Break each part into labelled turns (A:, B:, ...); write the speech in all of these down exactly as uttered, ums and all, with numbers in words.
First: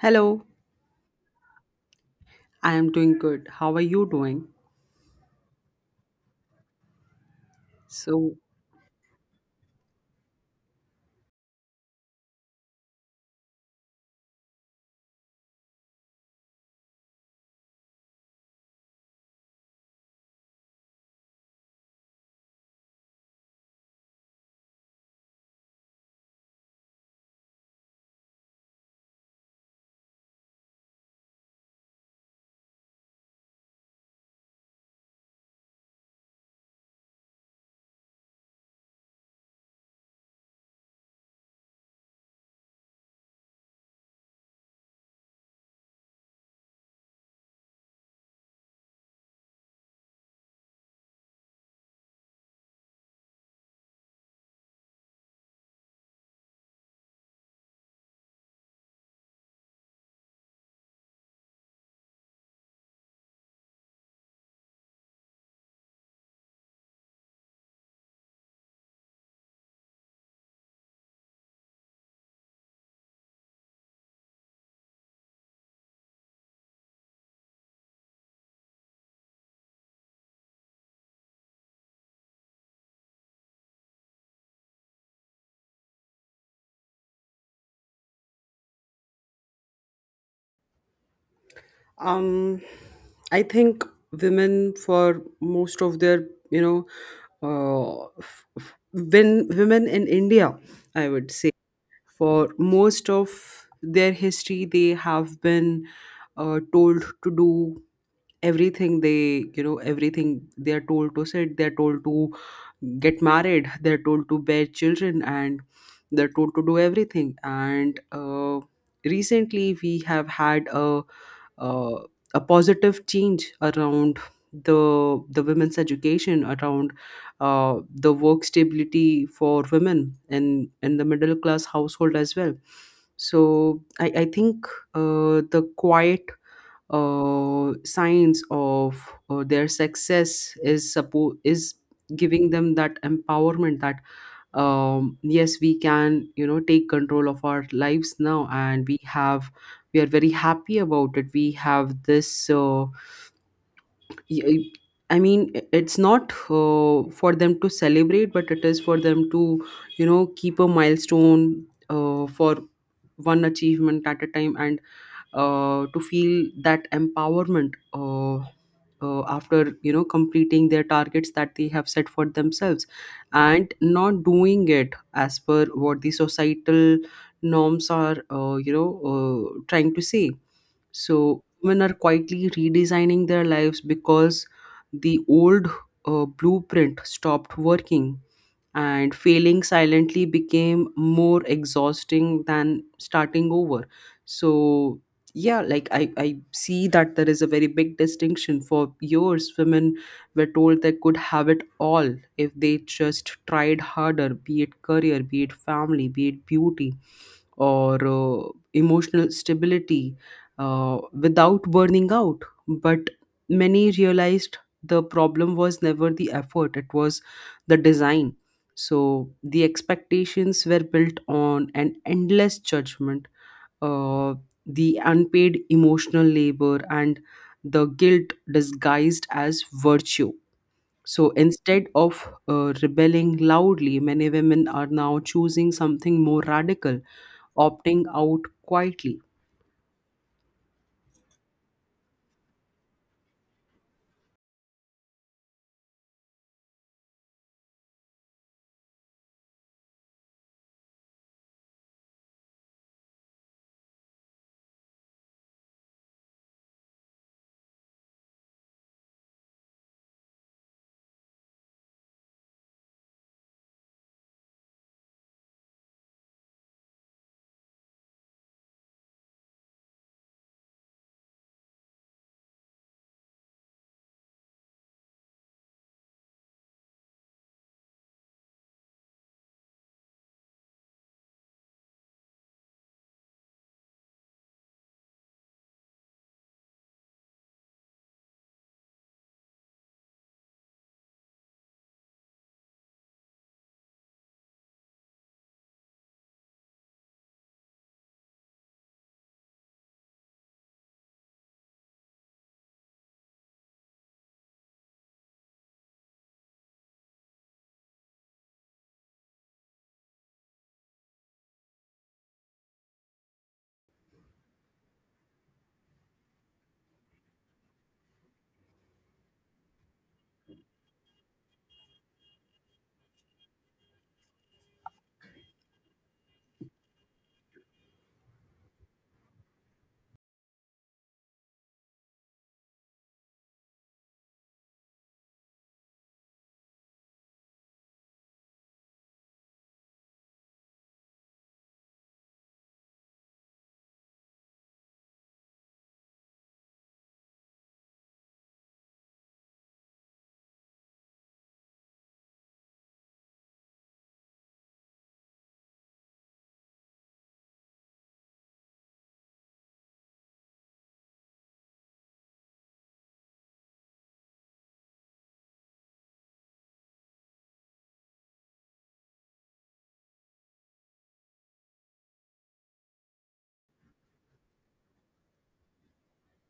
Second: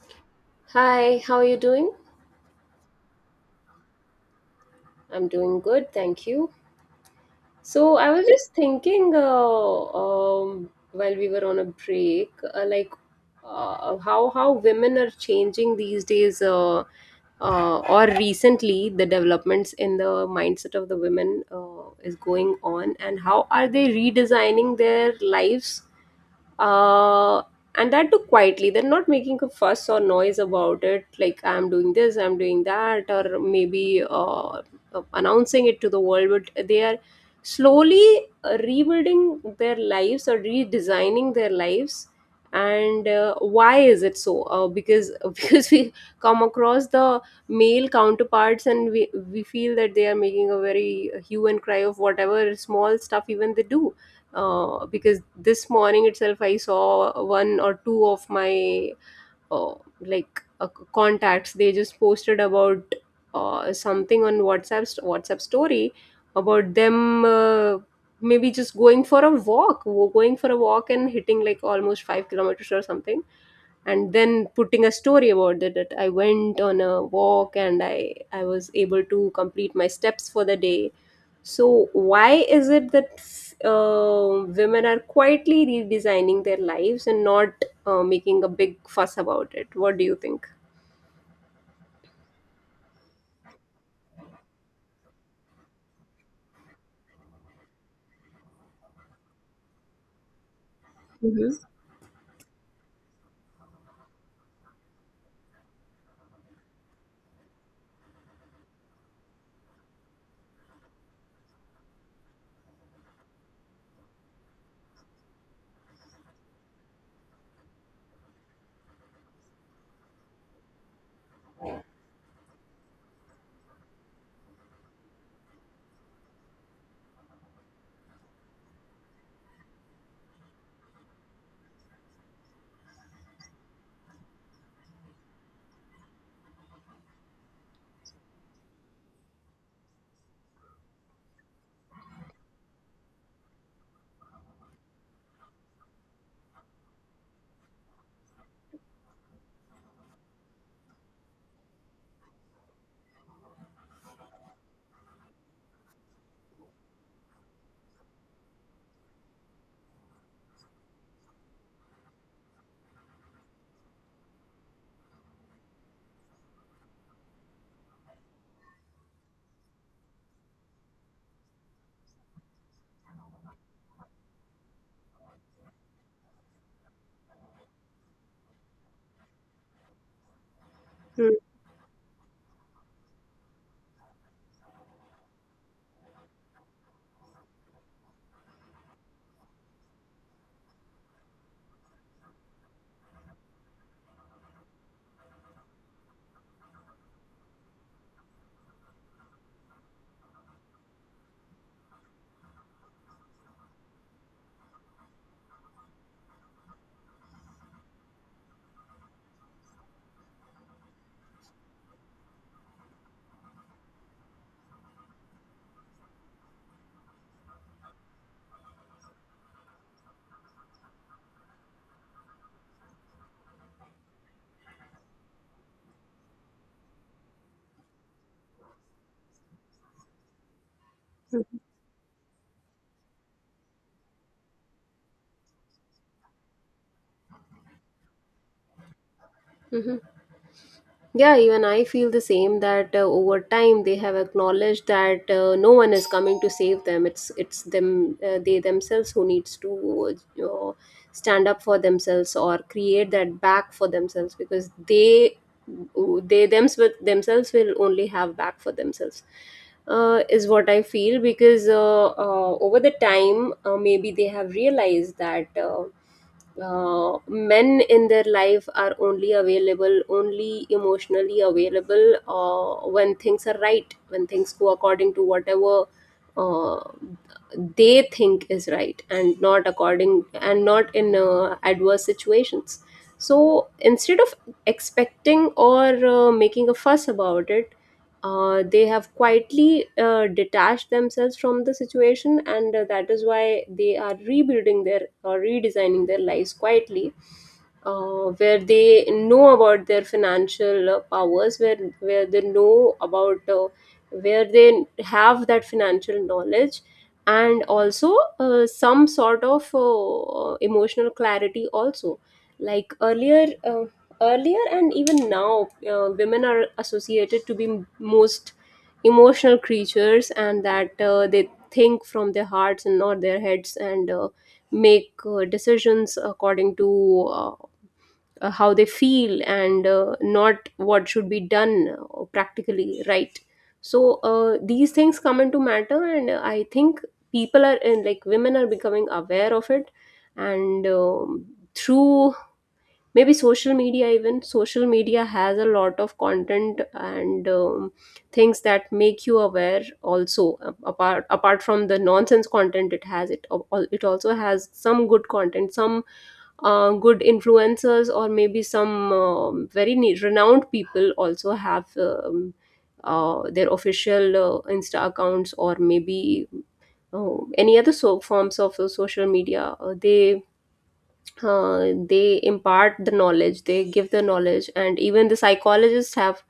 A: Hello,
B: Hi, how are you doing?
A: I am doing good. How are you doing?
B: I'm doing good, thank you. So I was
A: So,
B: just thinking, uh, um, while we were on a break, uh, like uh, how how women are changing these days, uh, uh, or recently the developments in the mindset of the women uh, is going on, and how are they redesigning their lives uh, and that too quietly. They're not making a fuss or noise about it, like I'm doing this, I'm doing that, or maybe uh, announcing it to the world, but they are slowly uh, rebuilding their lives or redesigning their lives. And uh, why is it so? Uh, because because we come across the male counterparts, and we, we feel that they are making a very hue and cry of whatever small stuff even they do. Uh, because this morning itself, I saw one or two of my uh, like uh, contacts. They just posted about uh, something on WhatsApp, st- WhatsApp story, about them uh, maybe just going for a walk, wo- going for a walk and hitting like almost five kilometers or something, and then putting a story about it that I went on a walk and i i was able to complete my steps for the day. So why is it that uh, women are quietly redesigning their lives and not uh, making a big fuss about it? What do you think?
A: um, I think women for most of their, you know, uh, f- f- when women in India, I would say,
B: Hmm.
A: for most of their history, they have been uh, told to do everything they you know everything they are told to sit, they're told to get married, they're told to bear children, and they're told to do everything. And uh, recently we have had a uh, a positive change around the the women's education, around uh, the work stability for women in in the middle class household as well. So i i think uh, the quiet uh, signs of uh, their success is suppo- is giving them that empowerment that, um, yes, we can you know take control of our lives now, and we have we are very happy about it. We have this uh, y- I mean, i- it's not uh, for them to celebrate, but it is for them to, you know keep a milestone uh, for one achievement at a time, and uh, to feel that empowerment uh, uh, after you know completing their targets that they have set for themselves, and not doing it as per what the societal norms are uh, you know uh, trying to say.
B: Mm-hmm.
A: So women are quietly redesigning their lives because the old uh, blueprint stopped working, and failing silently became more exhausting than starting over. So yeah, like I, I see that there is a very big distinction. For years, women were told they could have it all if they just tried harder, be it career, be it family, be it beauty, or uh, emotional stability uh, without burning out. But many realized the problem was never the effort, it was the design. So the expectations were built on an endless judgment, uh, the unpaid emotional labor, and the guilt disguised as virtue. So instead of uh, rebelling loudly, many women are now choosing something more radical: opting out quietly.
B: Yeah, even I feel the same, that uh, over time they have acknowledged that uh, no one is coming to save them. It's it's them. Uh, they themselves who needs to uh, stand up for themselves or create that back for themselves, because they they thems themselves will only have back for themselves. Uh, is what I feel, because uh, uh, over the time uh, maybe they have realized that. Uh, uh, men in their life are only available, only emotionally available, uh, when things are right, when things go according to whatever uh, they think is right, and not according, and not in uh, adverse situations. So instead of expecting or uh, making a fuss about it, uh, they have quietly uh, detached themselves from the situation, and uh, that is why they are rebuilding their or redesigning their lives quietly, uh, where they know about their financial uh, powers, where where they know about uh, where they have that financial knowledge. And also uh, some sort of uh, emotional clarity, also. Like earlier, uh, earlier and even now uh, women are associated to be m- most emotional creatures, and that uh, they think from their hearts and not their heads, and uh, make uh, decisions according to uh, how they feel, and uh, not what should be done uh, practically, right? So uh, these things come into matter, and uh, I think people are, and like women are becoming aware of it. And um, through maybe social media, even social media has a lot of content, and um, things that make you aware also, a- apart apart from the nonsense content it has, it al- al- it also has some good content, some uh, good influencers, or maybe some um, very ne- renowned people also have um, uh, their official uh, insta accounts, or maybe uh, any other so forms of uh, social media. Uh, they uh, They impart the knowledge, they give the knowledge. And even the psychologists have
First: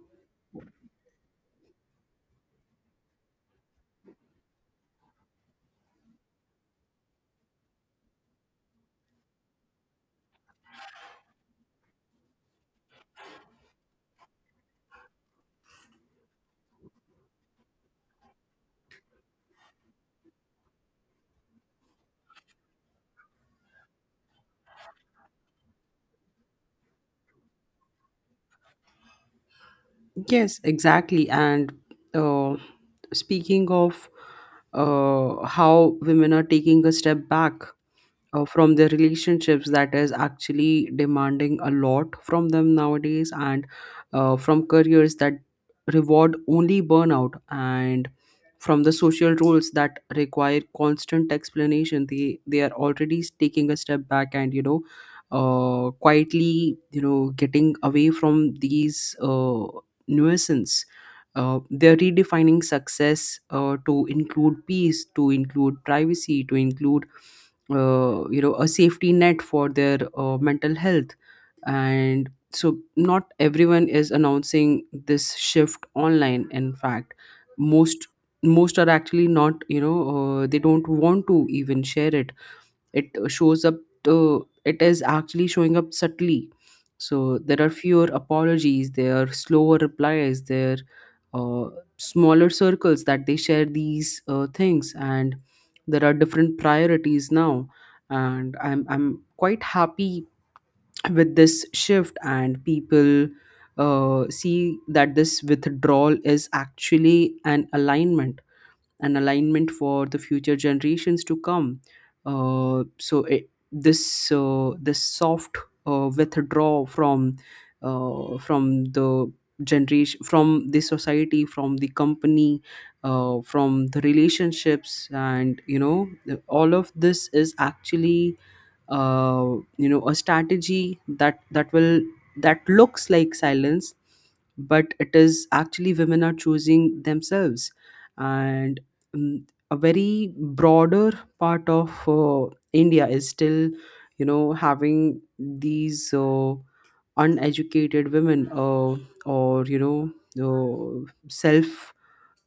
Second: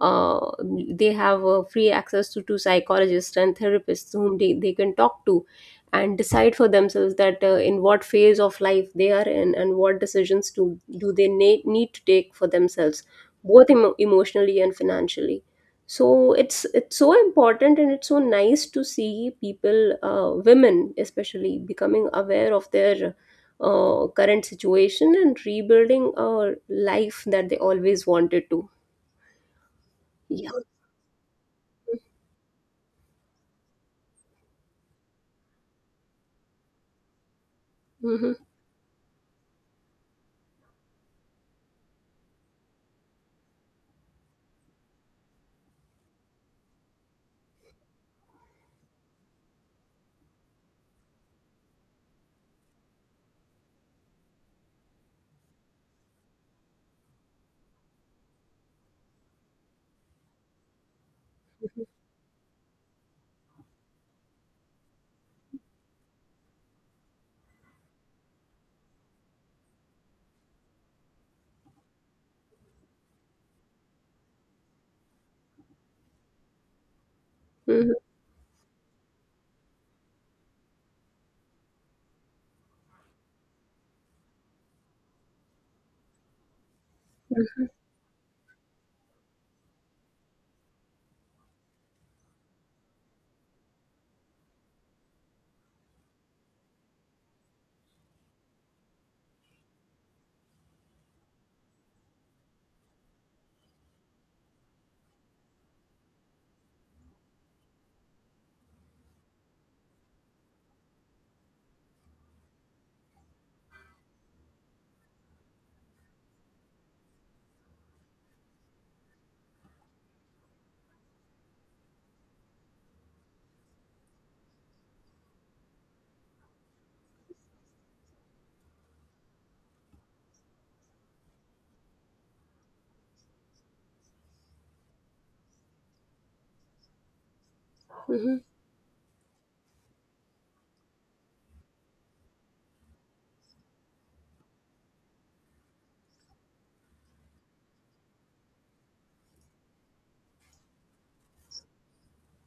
B: uh, they have uh, free access to, to psychologists and therapists whom they, they can talk to and decide for themselves that uh, in what phase of life they are in and what decisions to, do they na- need to take for themselves, both emo- emotionally and financially. So it's it's so important, and it's so nice to see people, uh, women especially, becoming aware of their uh, current situation and rebuilding a life that they always wanted to. Yeah.
A: Yes, exactly. And uh, speaking of uh, how women are taking a step back,
B: Hmm.
A: uh, from their relationships that is actually demanding a lot from them nowadays, and uh, from careers that reward only burnout, and from the social roles that require constant explanation, they they are already taking a step back and, you know uh, quietly, you know getting away from these uh, nuisance. Uh, they're redefining success uh, to include peace, to include privacy, to include uh, you know a safety net for their uh, mental health. And so not everyone is announcing this shift online. In fact,
B: Hmm.
A: most most are actually not, you know uh, they don't want to even share it. It shows up to it is actually showing up subtly. So there
B: Hmm.
A: are fewer apologies, there are slower replies, there are uh, smaller circles that they share these uh, things, and there are different priorities now. And i'm i'm quite happy with this shift, and people uh, see that this withdrawal is actually an alignment, an alignment for the future generations to come. Uh, so it, this uh, this soft uh, withdrawal from uh, from the generation, from the society, from the company, uh, from the relationships, and you know the- all of this is actually uh, you know a strategy that that will that looks like silence, but it is actually women are choosing themselves.
B: Hmm.
A: And mm, a very broader part of uh, india is still, you know having these uh, uneducated women, uh, or, you know uh, self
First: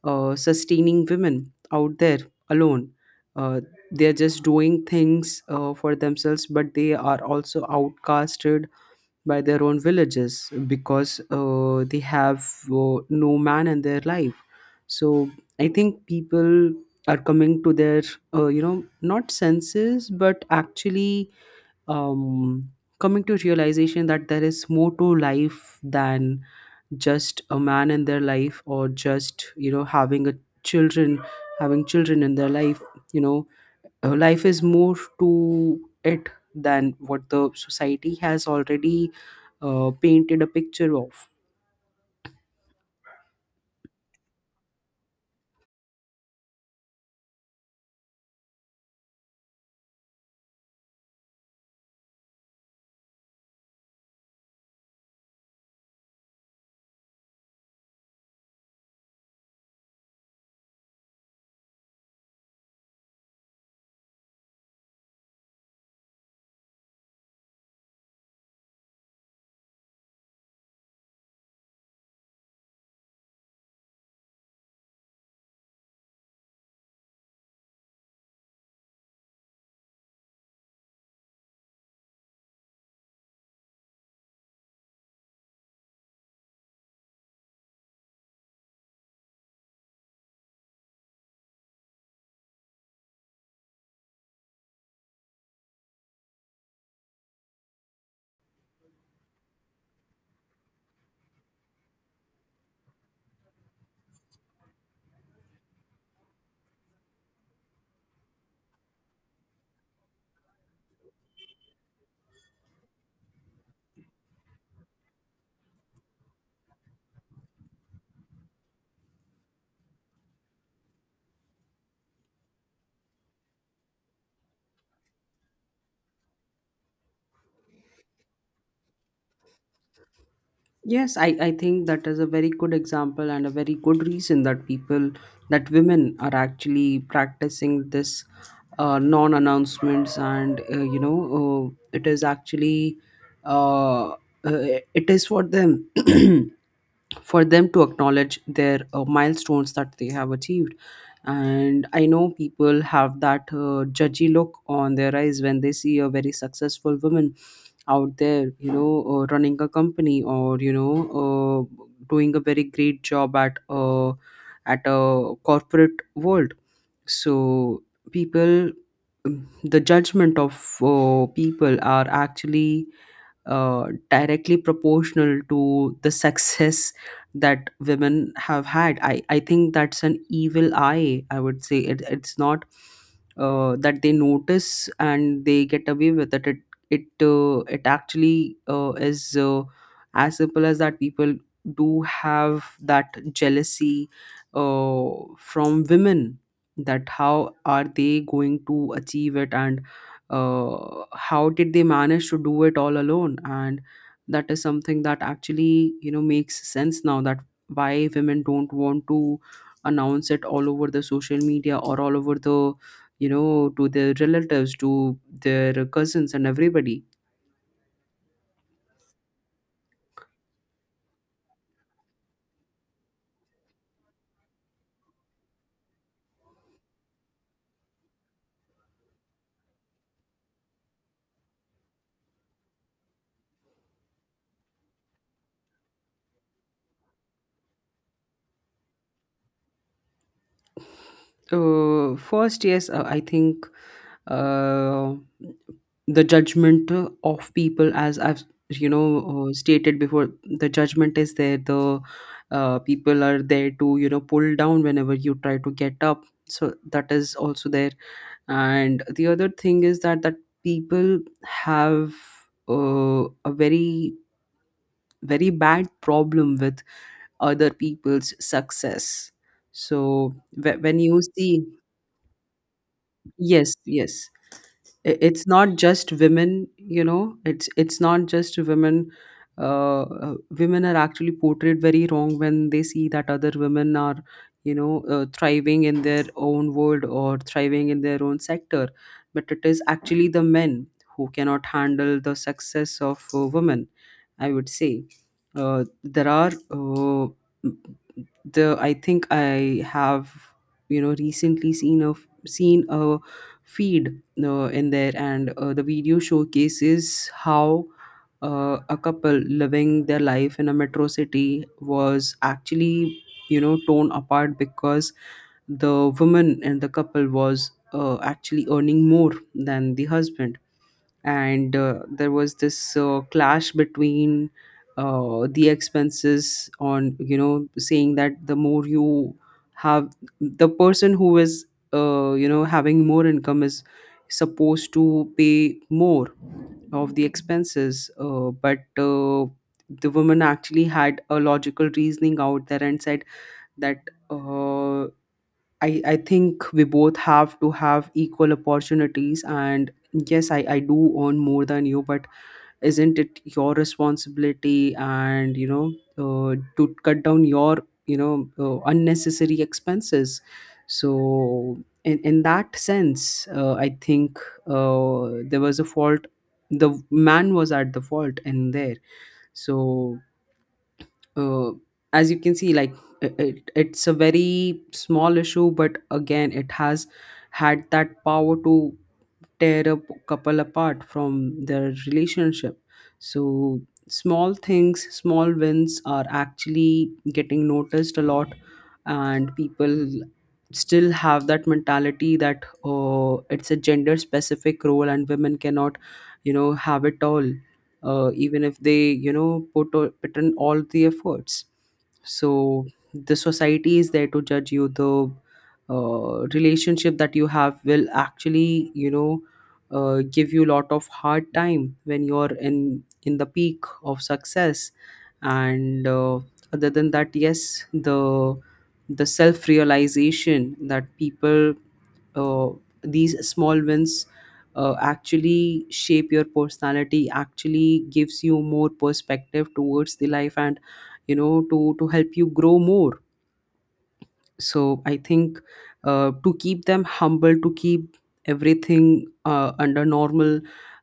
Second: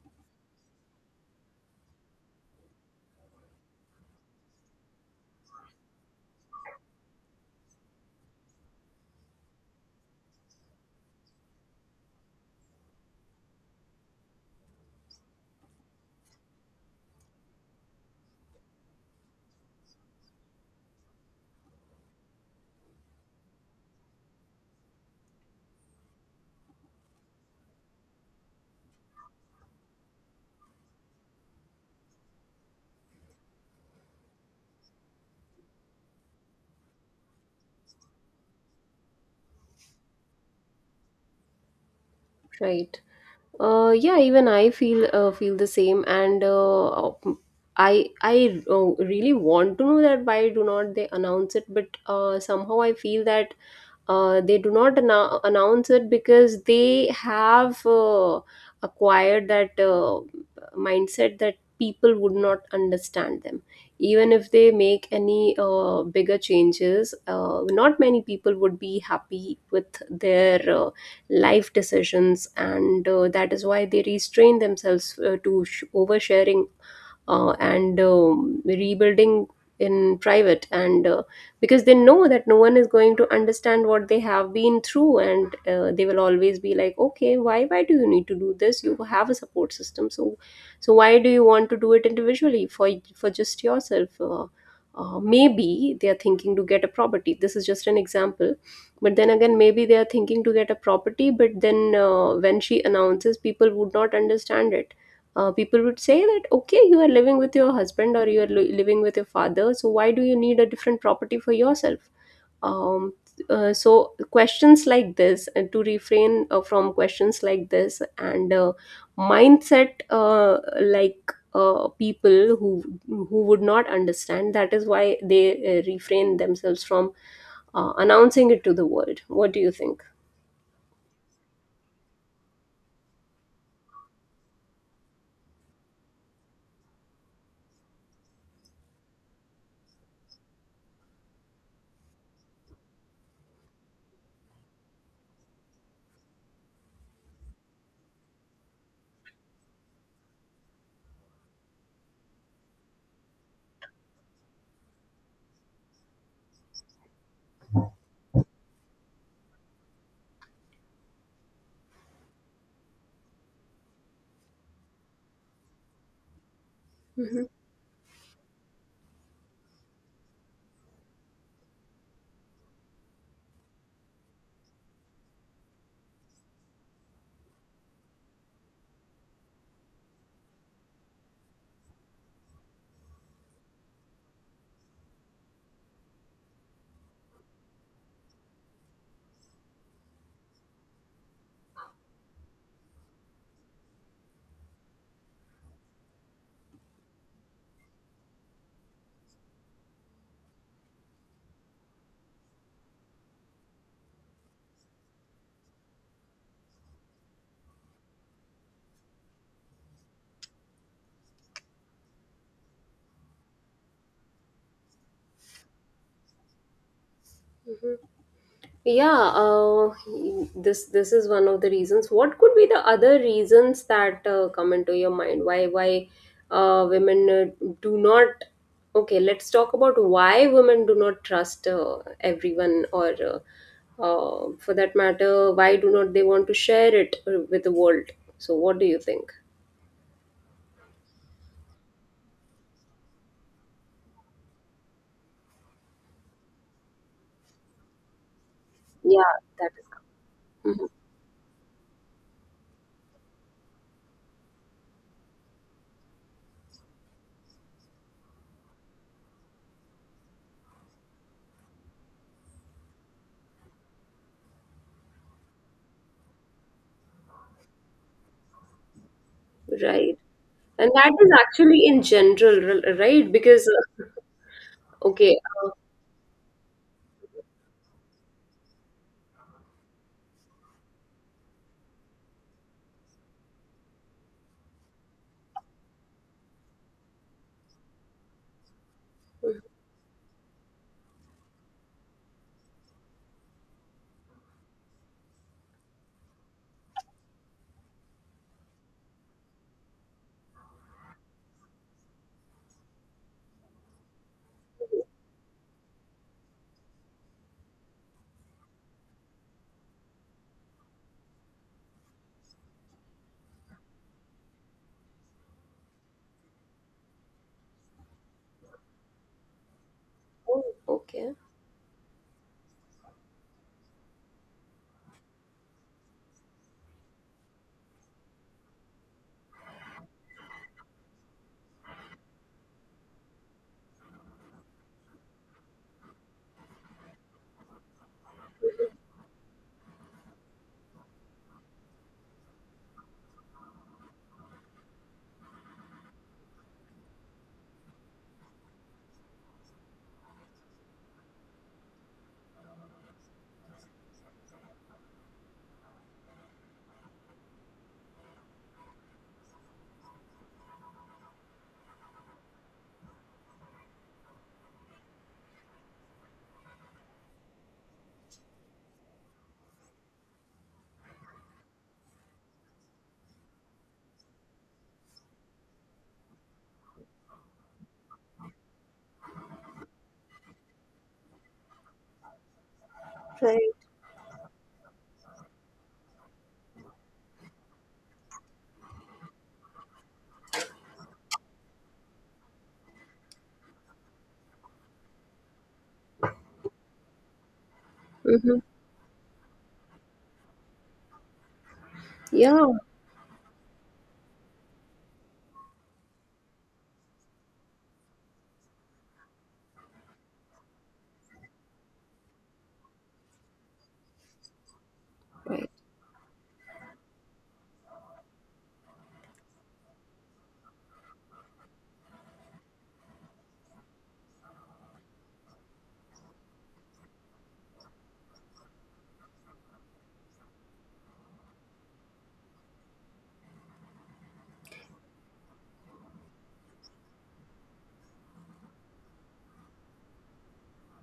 A: uh, sustaining women out there alone. Uh, they're just doing things uh, for themselves, but they are also outcasted by their own villages because uh, they have uh, no man in their life. So I think people are coming to their, uh, you know, not senses, but actually, um, coming to realization that there is more to life than just a man in their life, or just, you know having a children having children in their life. you know uh, Life is more to it than what the society has already uh, painted a picture of.
B: Right. Uh, yeah, even I feel uh, feel the same, and uh, I I uh, really want to know that why do not they announce it, but uh, somehow I feel that uh, they do not annou- announce it because they have uh, acquired that uh, mindset that people would not understand them, even if they make any uh, bigger changes. Uh, not many people would be happy with their uh, life decisions, and uh, that is why they restrain themselves uh, to sh- oversharing uh, and um, rebuilding in private, and uh, because they know that no one is going to understand what they have been through. And uh, they will always be like, okay, why why do you need to do this? You have a support system, so so why do you want to do it individually for for just yourself? Uh, uh, maybe they are thinking to get a property. This is just an example. But then again, maybe they are thinking to get a property, but then uh, when she announces, people would not understand it. Uh, people would say that, okay, you are living with your husband, or you are li- living with your father, so why do you need a different property for yourself? um, uh, so questions like this, and to refrain uh, from questions like this, and uh, mindset uh, like uh, people who who would not understand, that is why they uh, refrain themselves from uh, announcing it to the world. What do you think?
A: Yes, I, I think that is a very good example and a very good reason that people, that women are actually practicing this uh, non announcements, and, uh, you know, uh, it is actually, uh, uh, it is for them. For them to acknowledge their uh, milestones that they have achieved. And I know people have that uh, judgy look on their eyes when they see a very successful woman out there, you know uh, running a company, or, you know uh, doing a very great job at uh, at a corporate world. So
B: Hmm.
A: people mm, the judgment of uh, people are actually uh, directly proportional to the success that women have had. I, I think that's an evil eye, I would say. It, it's not uh, that they notice and they get away with it. It it, uh, it actually uh, is uh, as simple as that. People do have that jealousy uh, from women that how are they going to achieve it, and uh, how did they manage to do it all alone. And that is something that actually, you know makes sense now, that why women don't want to announce it all over the social media, or all over the, you know to their relatives, to their cousins, and everybody.
B: Hmm. Yeah, uh, this this is one of the reasons. What could be the other reasons that uh, come into your mind? Why why uh, women uh, do not? Okay, let's talk about why women do not trust uh, everyone, or uh, uh, for that matter, why do not they want to share it uh, with the world? So, what do you think?
A: Uh, first, yes, uh, I think uh, the judgment of people, as I've, you know
B: Yeah,
A: uh,
B: that is-
A: stated before, the
B: Mhm.
A: judgment is there. The uh, people are there to, you know pull down whenever you try to get up. So that is also there. And the other thing is that that people have uh, a very very bad problem with other people's success.
B: Right,
A: So wh-
B: and
A: when
B: that
A: you
B: is
A: see,
B: actually in general, r- right? Because
A: yes,
B: uh,
A: yes. I-
B: okay.
A: It's
B: uh,
A: not just women, you know. It's it's not just women. Uh, uh, women are actually portrayed very wrong when they see that other women are, you know, uh, thriving in their own world, or thriving in their own sector. But it is actually the men who cannot handle the success of uh, women, I would say. Uh, there are uh, the. I think I have, you know, recently seen a seen a feed uh, in there. And uh, the video showcases how uh, a couple living their life in a metro city was actually, you know torn apart because the woman and the couple was uh, actually earning more than the husband.
B: oh, okay,
A: And uh, there was this uh, clash between uh, the expenses, on, you know saying that the more you have, the person who is uh, you know having more income is supposed to pay more of the expenses, uh, but uh, the woman actually had a logical reasoning out there and said that, uh, I, I think we both have to have equal opportunities, and yes, I, I do earn more than you, but isn't it your responsibility and, you know uh, to cut down your, you know uh, unnecessary expenses. So in, in that sense, uh, I think uh, there was a fault, the man was at the fault in there. So, uh, as you can see, like, it, it- it's a very small issue, but again, it has had that power to tear a p- couple apart from their relationship.
B: right.
A: So small things, small wins are actually getting noticed a lot, and people still have that mentality that uh, it's a gender specific role and women cannot, you know have it all, uh,
B: Mm-hmm.
A: even if they, you know put o- put in all the efforts.
B: Yeah,
A: So the society is there to judge you, the uh, relationship that you have will actually, you know uh, give you a lot of hard time when you're in in the peak of success.
B: right.
A: And uh, other than that, yes, the the self realization that people, uh, these small wins uh, actually shape your personality, actually gives you more perspective towards the life, and, you know to to help you grow more. So I think uh, to keep them humble, to keep everything uh, under normal,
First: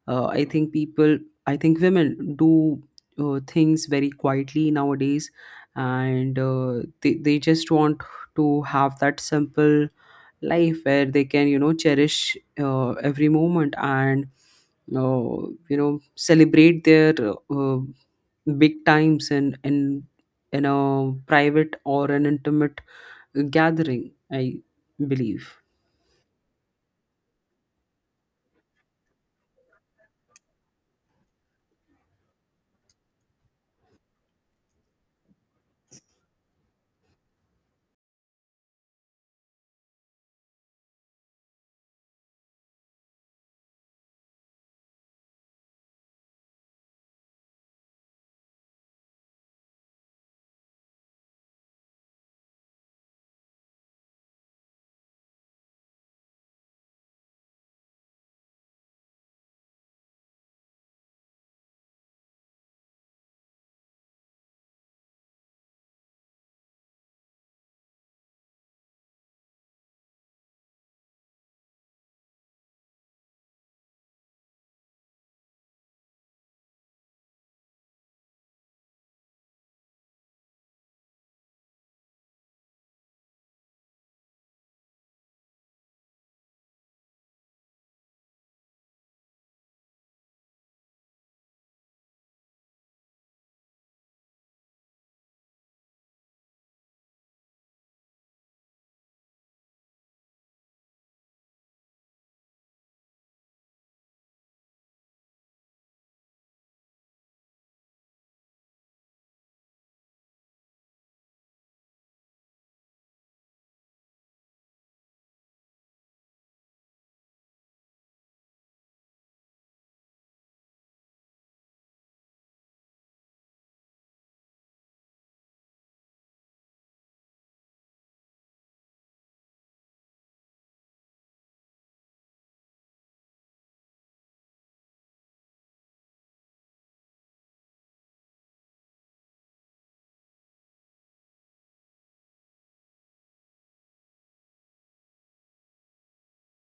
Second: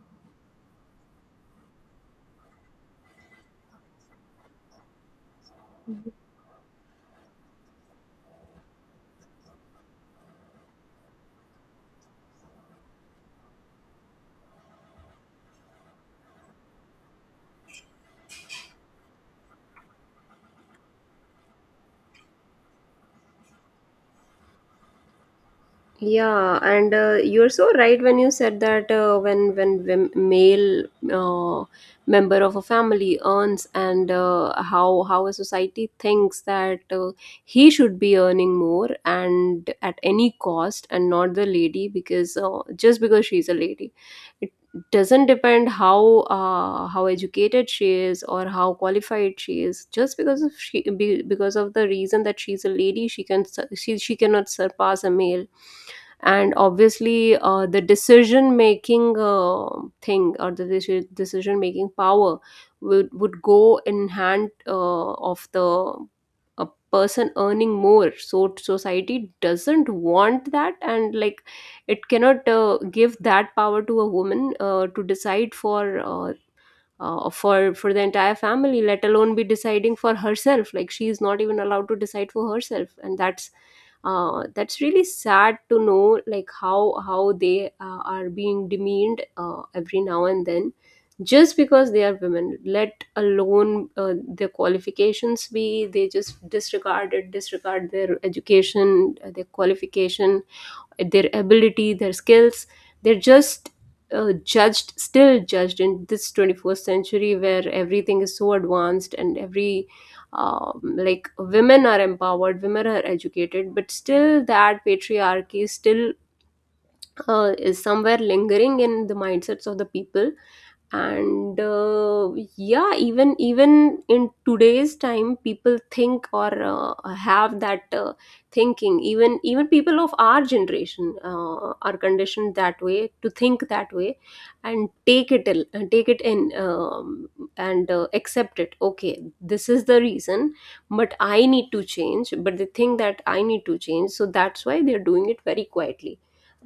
A: uh, I think people, I think women do uh, things very quietly nowadays, and uh, they, they just want to have that simple life where they can, you know cherish uh, every moment and, uh, you know celebrate their uh, big times in, in in a private or an intimate gathering, I believe.
B: Yeah, and uh, you're so right when you said that uh, when when when male uh, member of a family earns, and uh, how how a society thinks that uh, he should be earning more and at any cost, and not the lady, because uh, just because she's a lady, it doesn't depend how uh, how educated she is or how qualified she is. Just because of she be, because of the reason that she's a lady, she can sur- she she cannot surpass a male, and obviously uh, the decision making uh, thing, or the decision making power would, would go in hand uh, of the a person earning more. So society doesn't want that, and like it cannot uh, give that power to a woman uh, to decide for uh, uh, for for the entire family, let alone be deciding for herself. Like she is not even allowed to decide for herself, and that's uh, that's really sad to know, like how how they uh, are being demeaned uh, every now and then, just because they are women. Let alone uh, their qualifications be, they just disregard it, disregard their education, uh, their qualification, their ability, their skills. They're just uh, judged, still judged in this twenty-first century where everything is so advanced, and every um, like women are empowered, women are educated, but still that patriarchy is still uh, is somewhere lingering in the mindsets of the people. And uh, yeah, even even in today's time, people think, or uh, have that uh, thinking. Even even people of our generation uh, are conditioned that way, to think that way, and take it in- and take it in, um, and uh, accept it, okay, this is the reason but I need to change. But they think that I need to change, so that's why they're doing it very quietly.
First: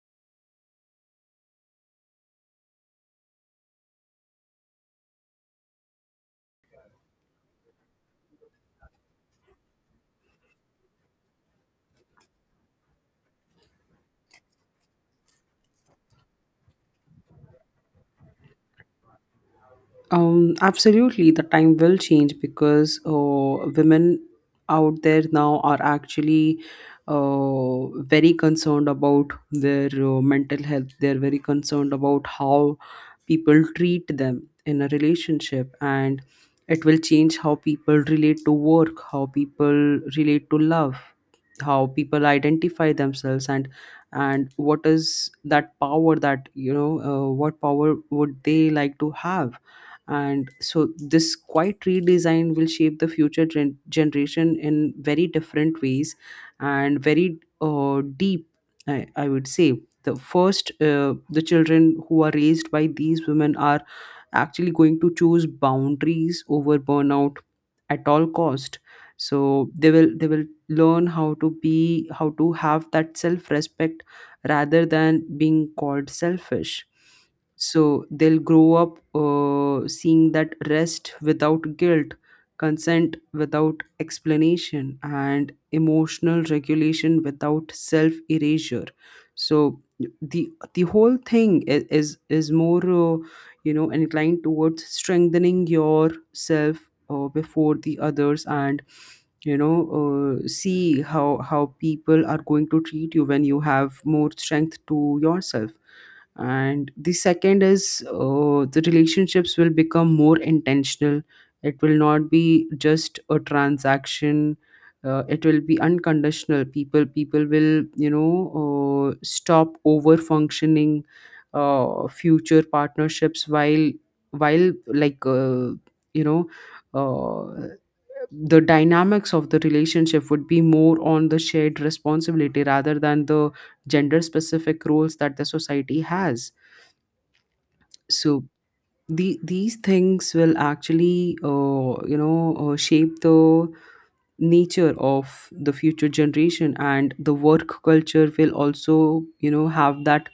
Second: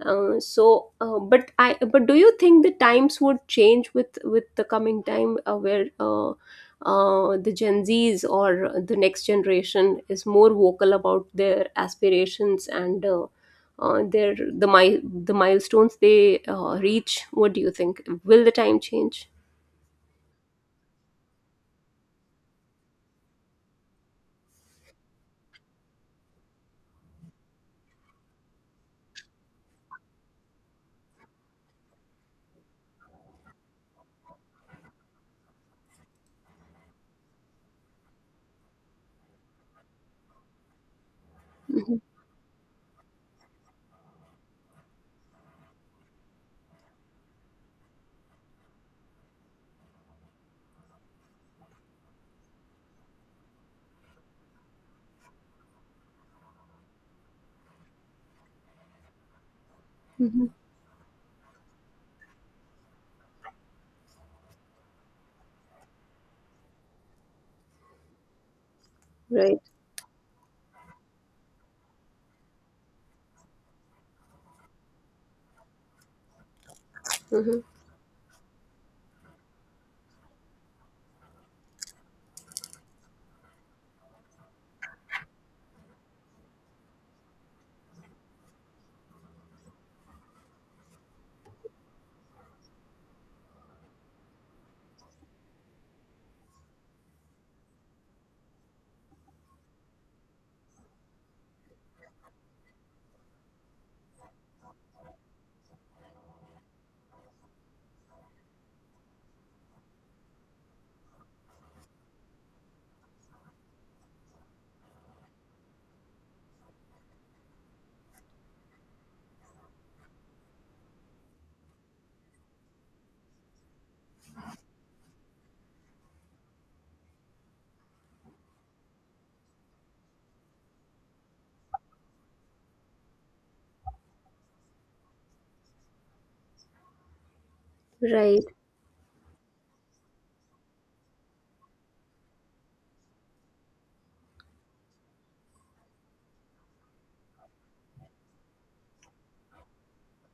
B: Uh, so, uh, but I, but do you think the times would change with with the coming time, uh, where uh, uh, the Gen Zs or the next generation is more vocal about their aspirations, and uh, uh, their the mi- the milestones they uh, reach? What do you think? Will the time change?
A: um absolutely, the time will change because uh, women out there now are actually uh, very concerned about their uh, mental health, they're very concerned about how people treat them in a relationship, and it will change how people relate to work, how people relate to love, how
B: Hmm.
A: people identify themselves, and and what is that power that, you know uh, what power would they like to have. And so this quiet redesign will shape the future gen- generation in very different ways, and very uh, deep. I, I would say, the
B: Hmm.
A: first uh, the children who are raised by these women are actually going to choose boundaries over burnout at all cost. So
B: Right.
A: they will they will learn how to be how to have that self respect rather than being called selfish.
B: Hmm.
A: So they'll grow up uh, seeing that rest without guilt, consent without explanation, and emotional regulation without self erasure. So the the whole thing is is, is more uh, you know inclined towards strengthening yourself uh, before the others, and you know uh, see how how people are going to treat you when you have more strength to yourself. And the second is, uh, the relationships will become more intentional. It will not be just a transaction. Uh, it will be unconditional. People people will you know uh, stop over functioning. Uh, future partnerships, while while like uh, you know uh, the dynamics of the relationship would be more on the shared responsibility rather than the gender specific roles that the society has. So
B: Right.
A: the, these things will actually uh, you know uh, shape the nature of the future generation, and the work culture will also, you know, have that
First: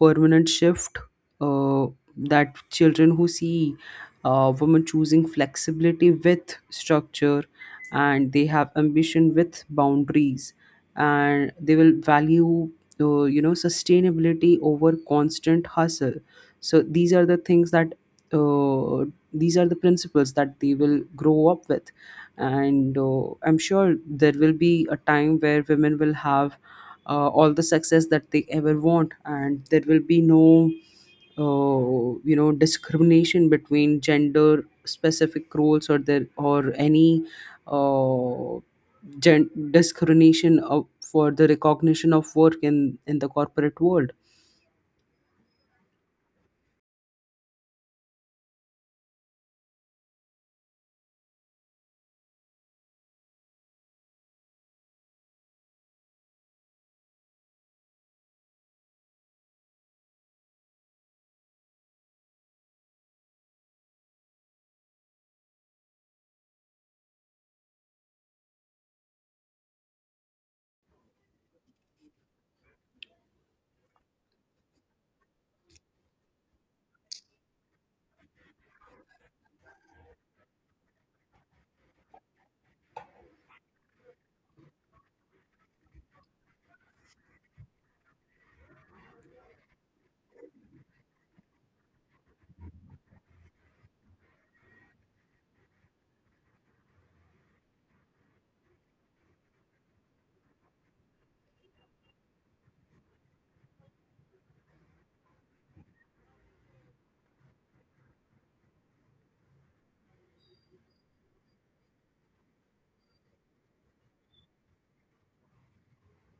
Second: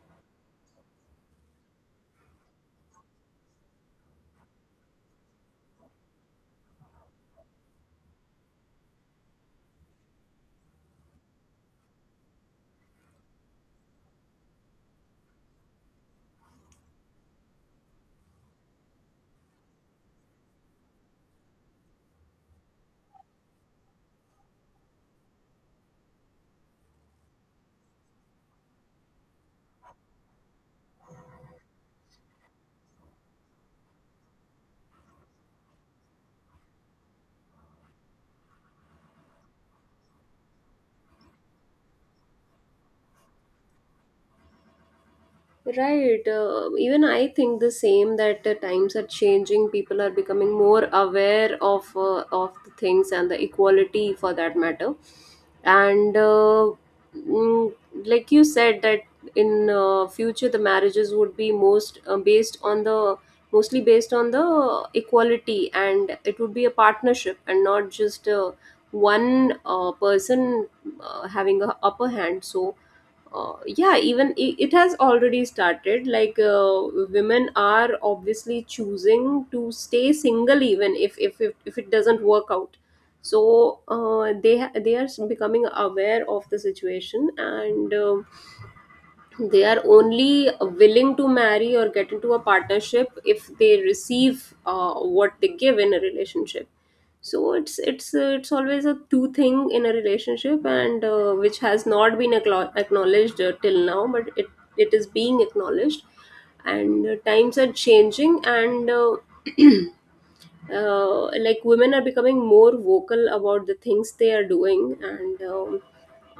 A: permanent shift. uh, that children who see uh, women choosing flexibility with structure, and they have ambition with boundaries, and they will value uh, you know sustainability over constant hustle. So these are the things that, uh, these are the principles that they will grow up with. And uh, I'm sure there will be a time where women will have uh, all the success that they ever want, and there will be no uh, you know discrimination between gender specific roles, or there or any uh, gen- discrimination of, for the recognition of work in in the corporate world.
B: Right. Uh, even I think the same, that uh, times are changing. People are becoming more aware of uh, of the things, and the equality for that matter. And uh, mm, like you said, that in uh, future the marriages would be most uh, based on the, mostly based on the equality, and it would be a partnership, and not just uh, one uh, person uh, having a upper hand. So uh, yeah, even i- it has already started. Like, uh, women are obviously choosing to stay single, even if if if, if it doesn't work out. So uh, they ha- they are becoming aware of the situation, and um they are only willing to marry or get into a partnership if they receive uh, what they give in a relationship. So it's it's uh, it's always a two thing in a relationship, and uh, which has not been aclo- acknowledged uh, till now, but it it is being acknowledged. And uh, times are changing, and uh, uh, like, women are becoming more vocal about the things they are doing, and um,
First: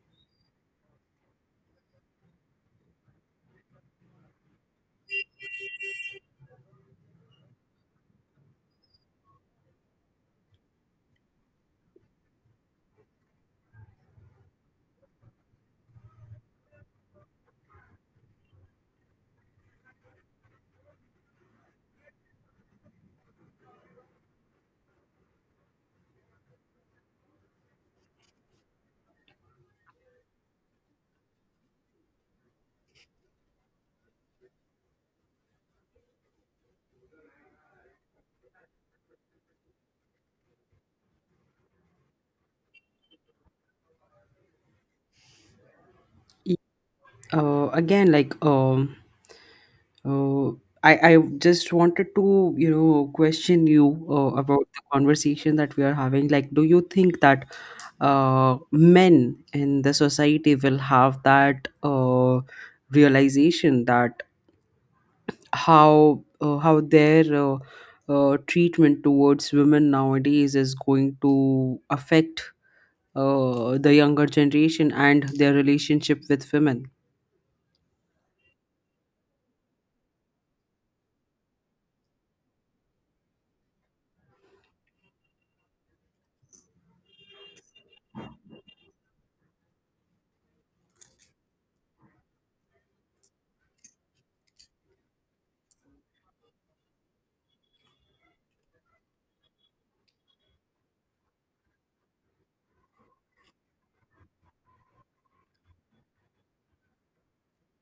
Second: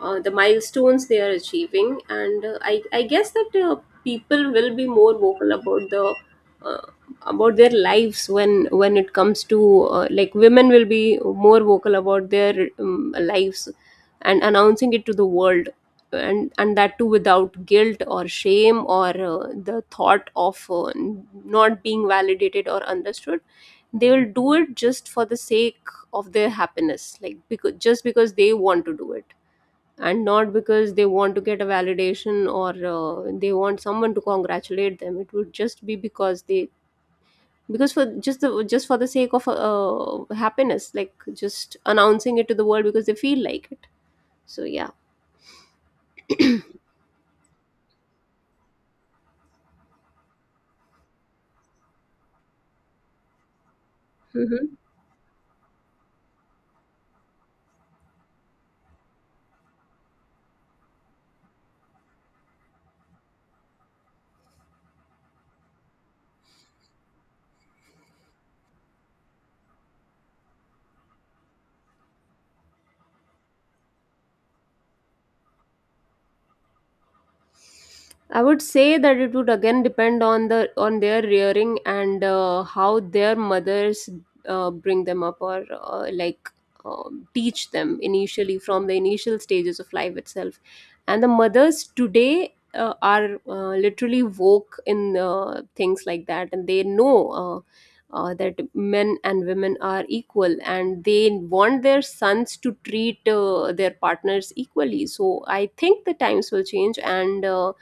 B: uh, the milestones they are achieving. And uh, I, I guess that uh, people will be more vocal about the uh, about their lives. When when it comes to, uh, like, women will be more vocal about their um, lives and announcing it to the world, and and that too without guilt or shame, or uh, the thought of uh, not being validated or understood. They will do it just for the sake of their happiness, like, because just because they want to do it, and not because they want to get a validation, or uh, they want someone to congratulate them. It would just be because they because for just the just for the sake of uh, happiness, like, just announcing it to the world because they feel like it. So, yeah.
A: uh, Again, like, um uh, I I just wanted to, you know, question you uh, about
B: Hmm.
A: the conversation that we are having. Like, do you think that uh, men in the society will have that uh, realization that how uh, how their uh, uh, treatment towards women nowadays is going to affect uh, the younger generation and their relationship with women?
B: I would say that it would again depend on the on their rearing and uh, how their mothers uh, bring them up, or uh, like, um, teach them initially from the initial stages of life itself. And the mothers today uh, are uh, literally woke in uh, things like that, and they know. Uh, uh, that men and women are equal, and they want their sons to treat uh, their partners equally. So I think the times will change, and uh,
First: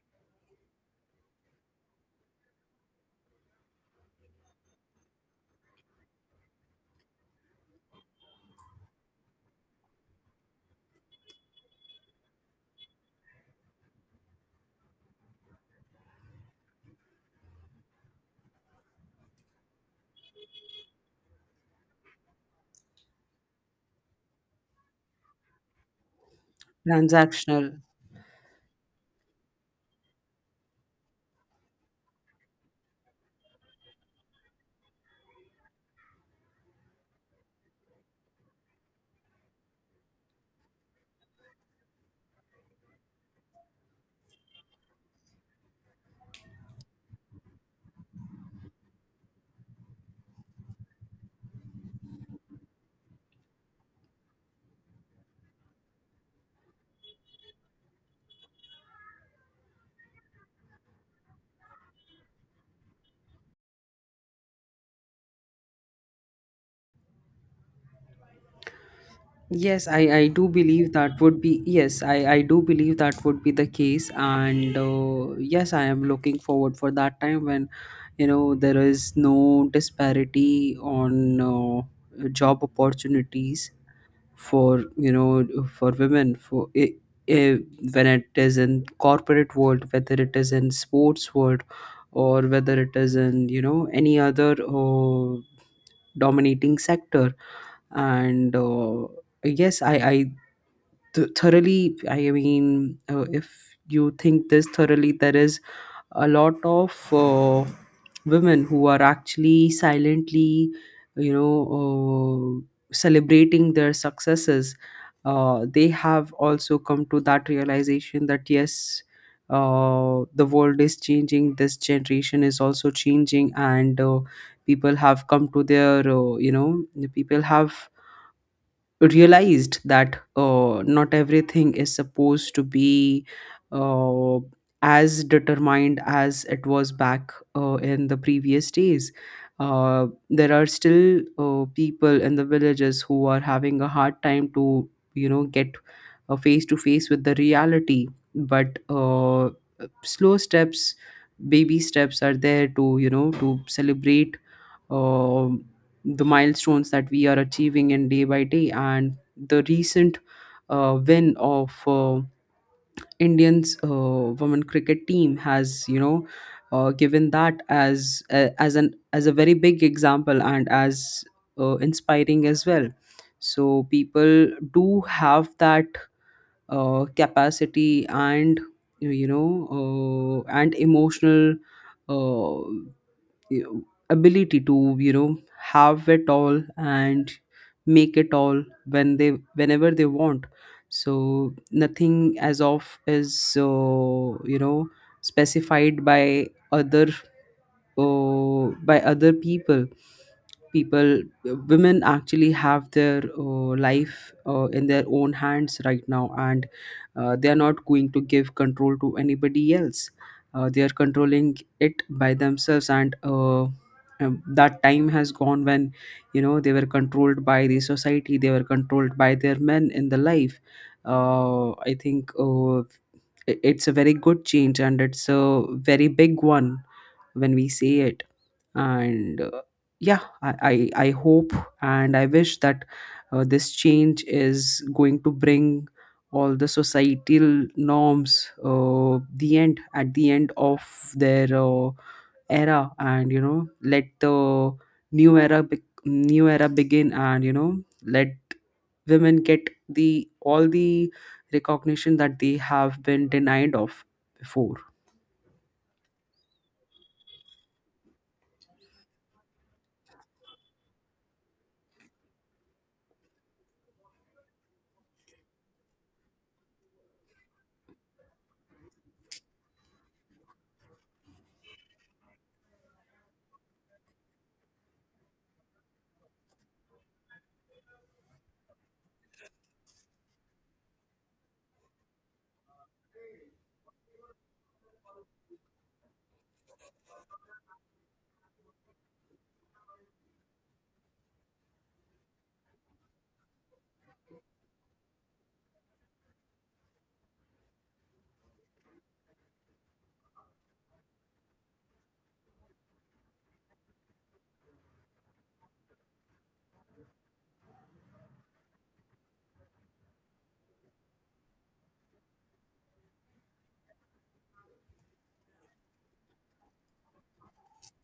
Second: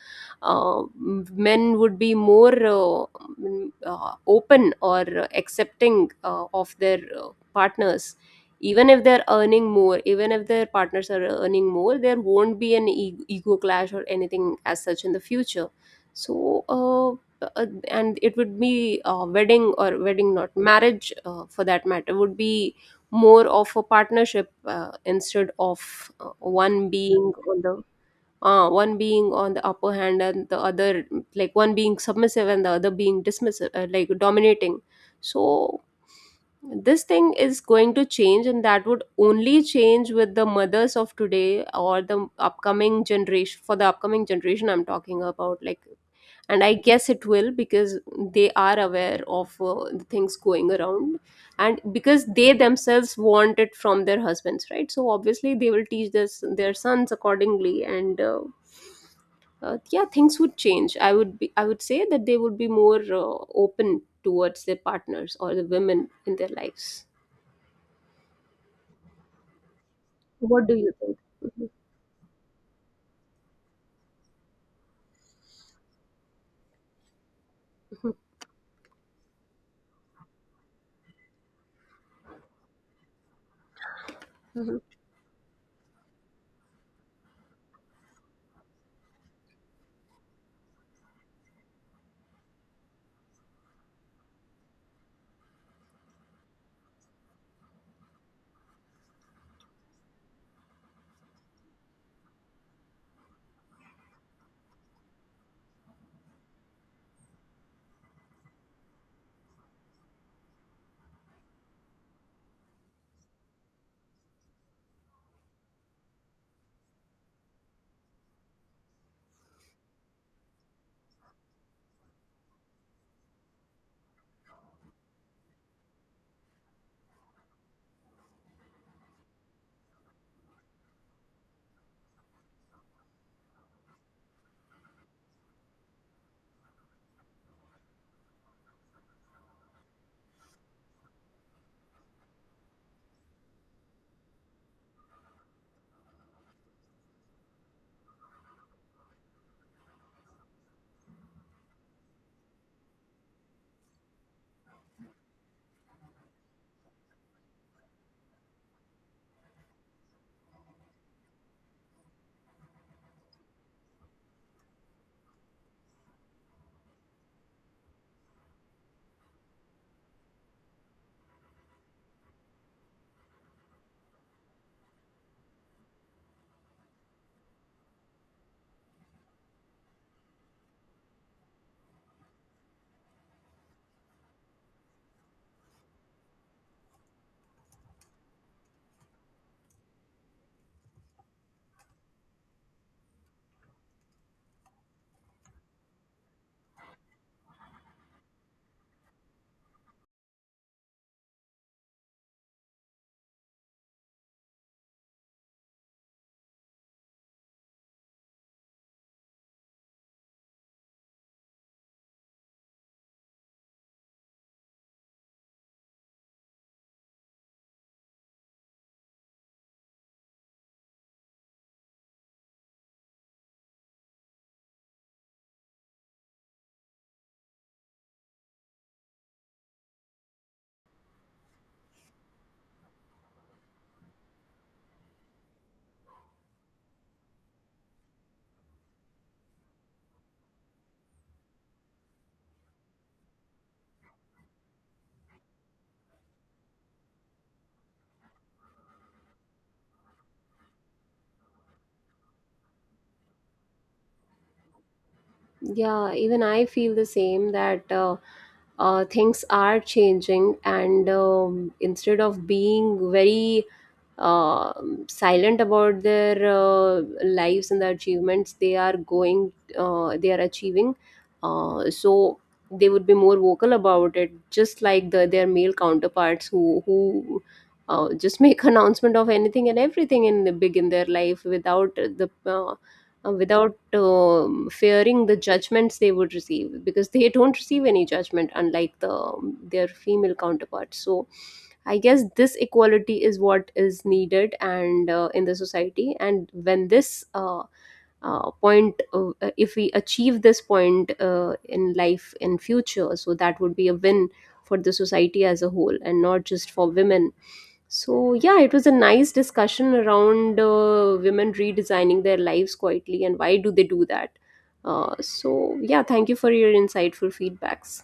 B: uh, men would be more uh, mm, uh, open or accepting uh, of their uh, partners. Even if they're earning more even if their partners are earning more, there won't be an e- ego clash or anything as such in the future. So uh, uh, and it would be, uh, wedding or wedding, not marriage, uh, for that matter, would be more of a partnership, uh, instead of uh, one being on
A: Transactional.
B: the uh, one being on the upper hand and the other, like, one being submissive and the other being dismissive, uh, like, dominating. So this thing is going to change, and that would only change with the mothers of today, or the upcoming generation. For the upcoming generation I'm talking about, like, and I guess it will, because they are aware of uh, the things going around, and because they themselves want it from their husbands, right? So obviously they will teach this their sons accordingly. And uh, uh, yeah, things would change. i would be I would say that they would be more uh, open towards their partners or the women in their lives.
A: Yes, I, I do
B: What do you
A: believe
B: think?
A: that would be, yes, I, I do believe that would be the case, and uh, yes, I am looking forward for that time when
B: Mhm.
A: you know there is no disparity on uh, job opportunities
B: Mhm.
A: for, you know, for women, for I I when it is in corporate world, whether it is in sports world, or whether it is in, you know, any other uh, dominating sector. And. Uh, yes, I, I th- thoroughly, I mean, uh, if you think this thoroughly, there is a lot of uh, women who are actually silently, you know uh, celebrating their successes. Uh, they have also come to that realization that yes, uh, the world is changing, this generation is also changing. And uh, people have come to their uh, you know the people have realized that uh, not everything is supposed to be uh, as determined as it was back uh, in the previous days. Uh, there are still uh, people in the villages who are having a hard time to, you know, get uh, face to face with the reality. But uh, slow steps, baby steps are there to, you know, to celebrate um the milestones that we are achieving in day by day. And the recent uh, win of uh, Indians, uh, women cricket team has, you know, uh, given that as, uh, as an as a very big example, and as uh, inspiring as well. So people do have that uh, capacity and, you know uh, and emotional, uh, you know, ability to, you know, have it all and make it all when they whenever they want. So nothing as of is, uh, you know specified by other oh, by other people. people Women actually have their uh, life uh, in their own hands right now, and uh, they are not going to give control to anybody else. Uh, they are controlling it by themselves. And uh, um, that time has gone when, you know, they were controlled by the society, they were controlled by their men in the life. uh, I think uh, it- it's a very good change and it's a very big one when we say it. And uh, yeah, I, I i hope and I wish that uh, this change is going to bring all the societal norms uh, the end at the end of their uh, era, and you know, let the new era be- new era begin, and you know, let women get the all the recognition that they have been denied of before.
B: Yeah, even I feel the same, that uh, uh, things are changing, and um, instead of being very uh, silent about their uh, lives and the achievements they are going uh, they are achieving, uh, so they would be more vocal about it, just like the their male counterparts, who who uh, just make announcement of anything and everything in the big in their life, without the uh, uh, without um fearing the judgments they would receive, because they don't receive any judgment, unlike the um, their female counterparts. So I guess this equality is what is needed, and uh, in the society, and when this uh, uh, point, uh, if we achieve this point uh, in life in future, so that would be a win for the society as a whole and not just for women. So, yeah, it was a nice discussion around, uh, women redesigning their lives quietly, and why do they do that. Uh, so, yeah, thank you for your insightful feedbacks.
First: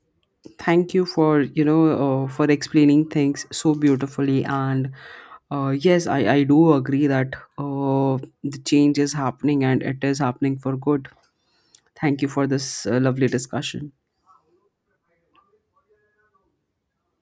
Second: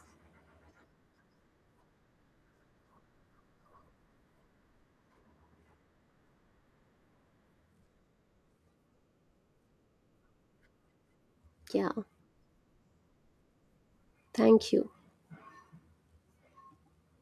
A: Thank you for, you know, uh, for explaining things so beautifully. And uh, yes, i i do agree that uh, the change is happening and it is happening for good.
B: Yeah,
A: Thank you for this uh, lovely discussion.
B: thank you.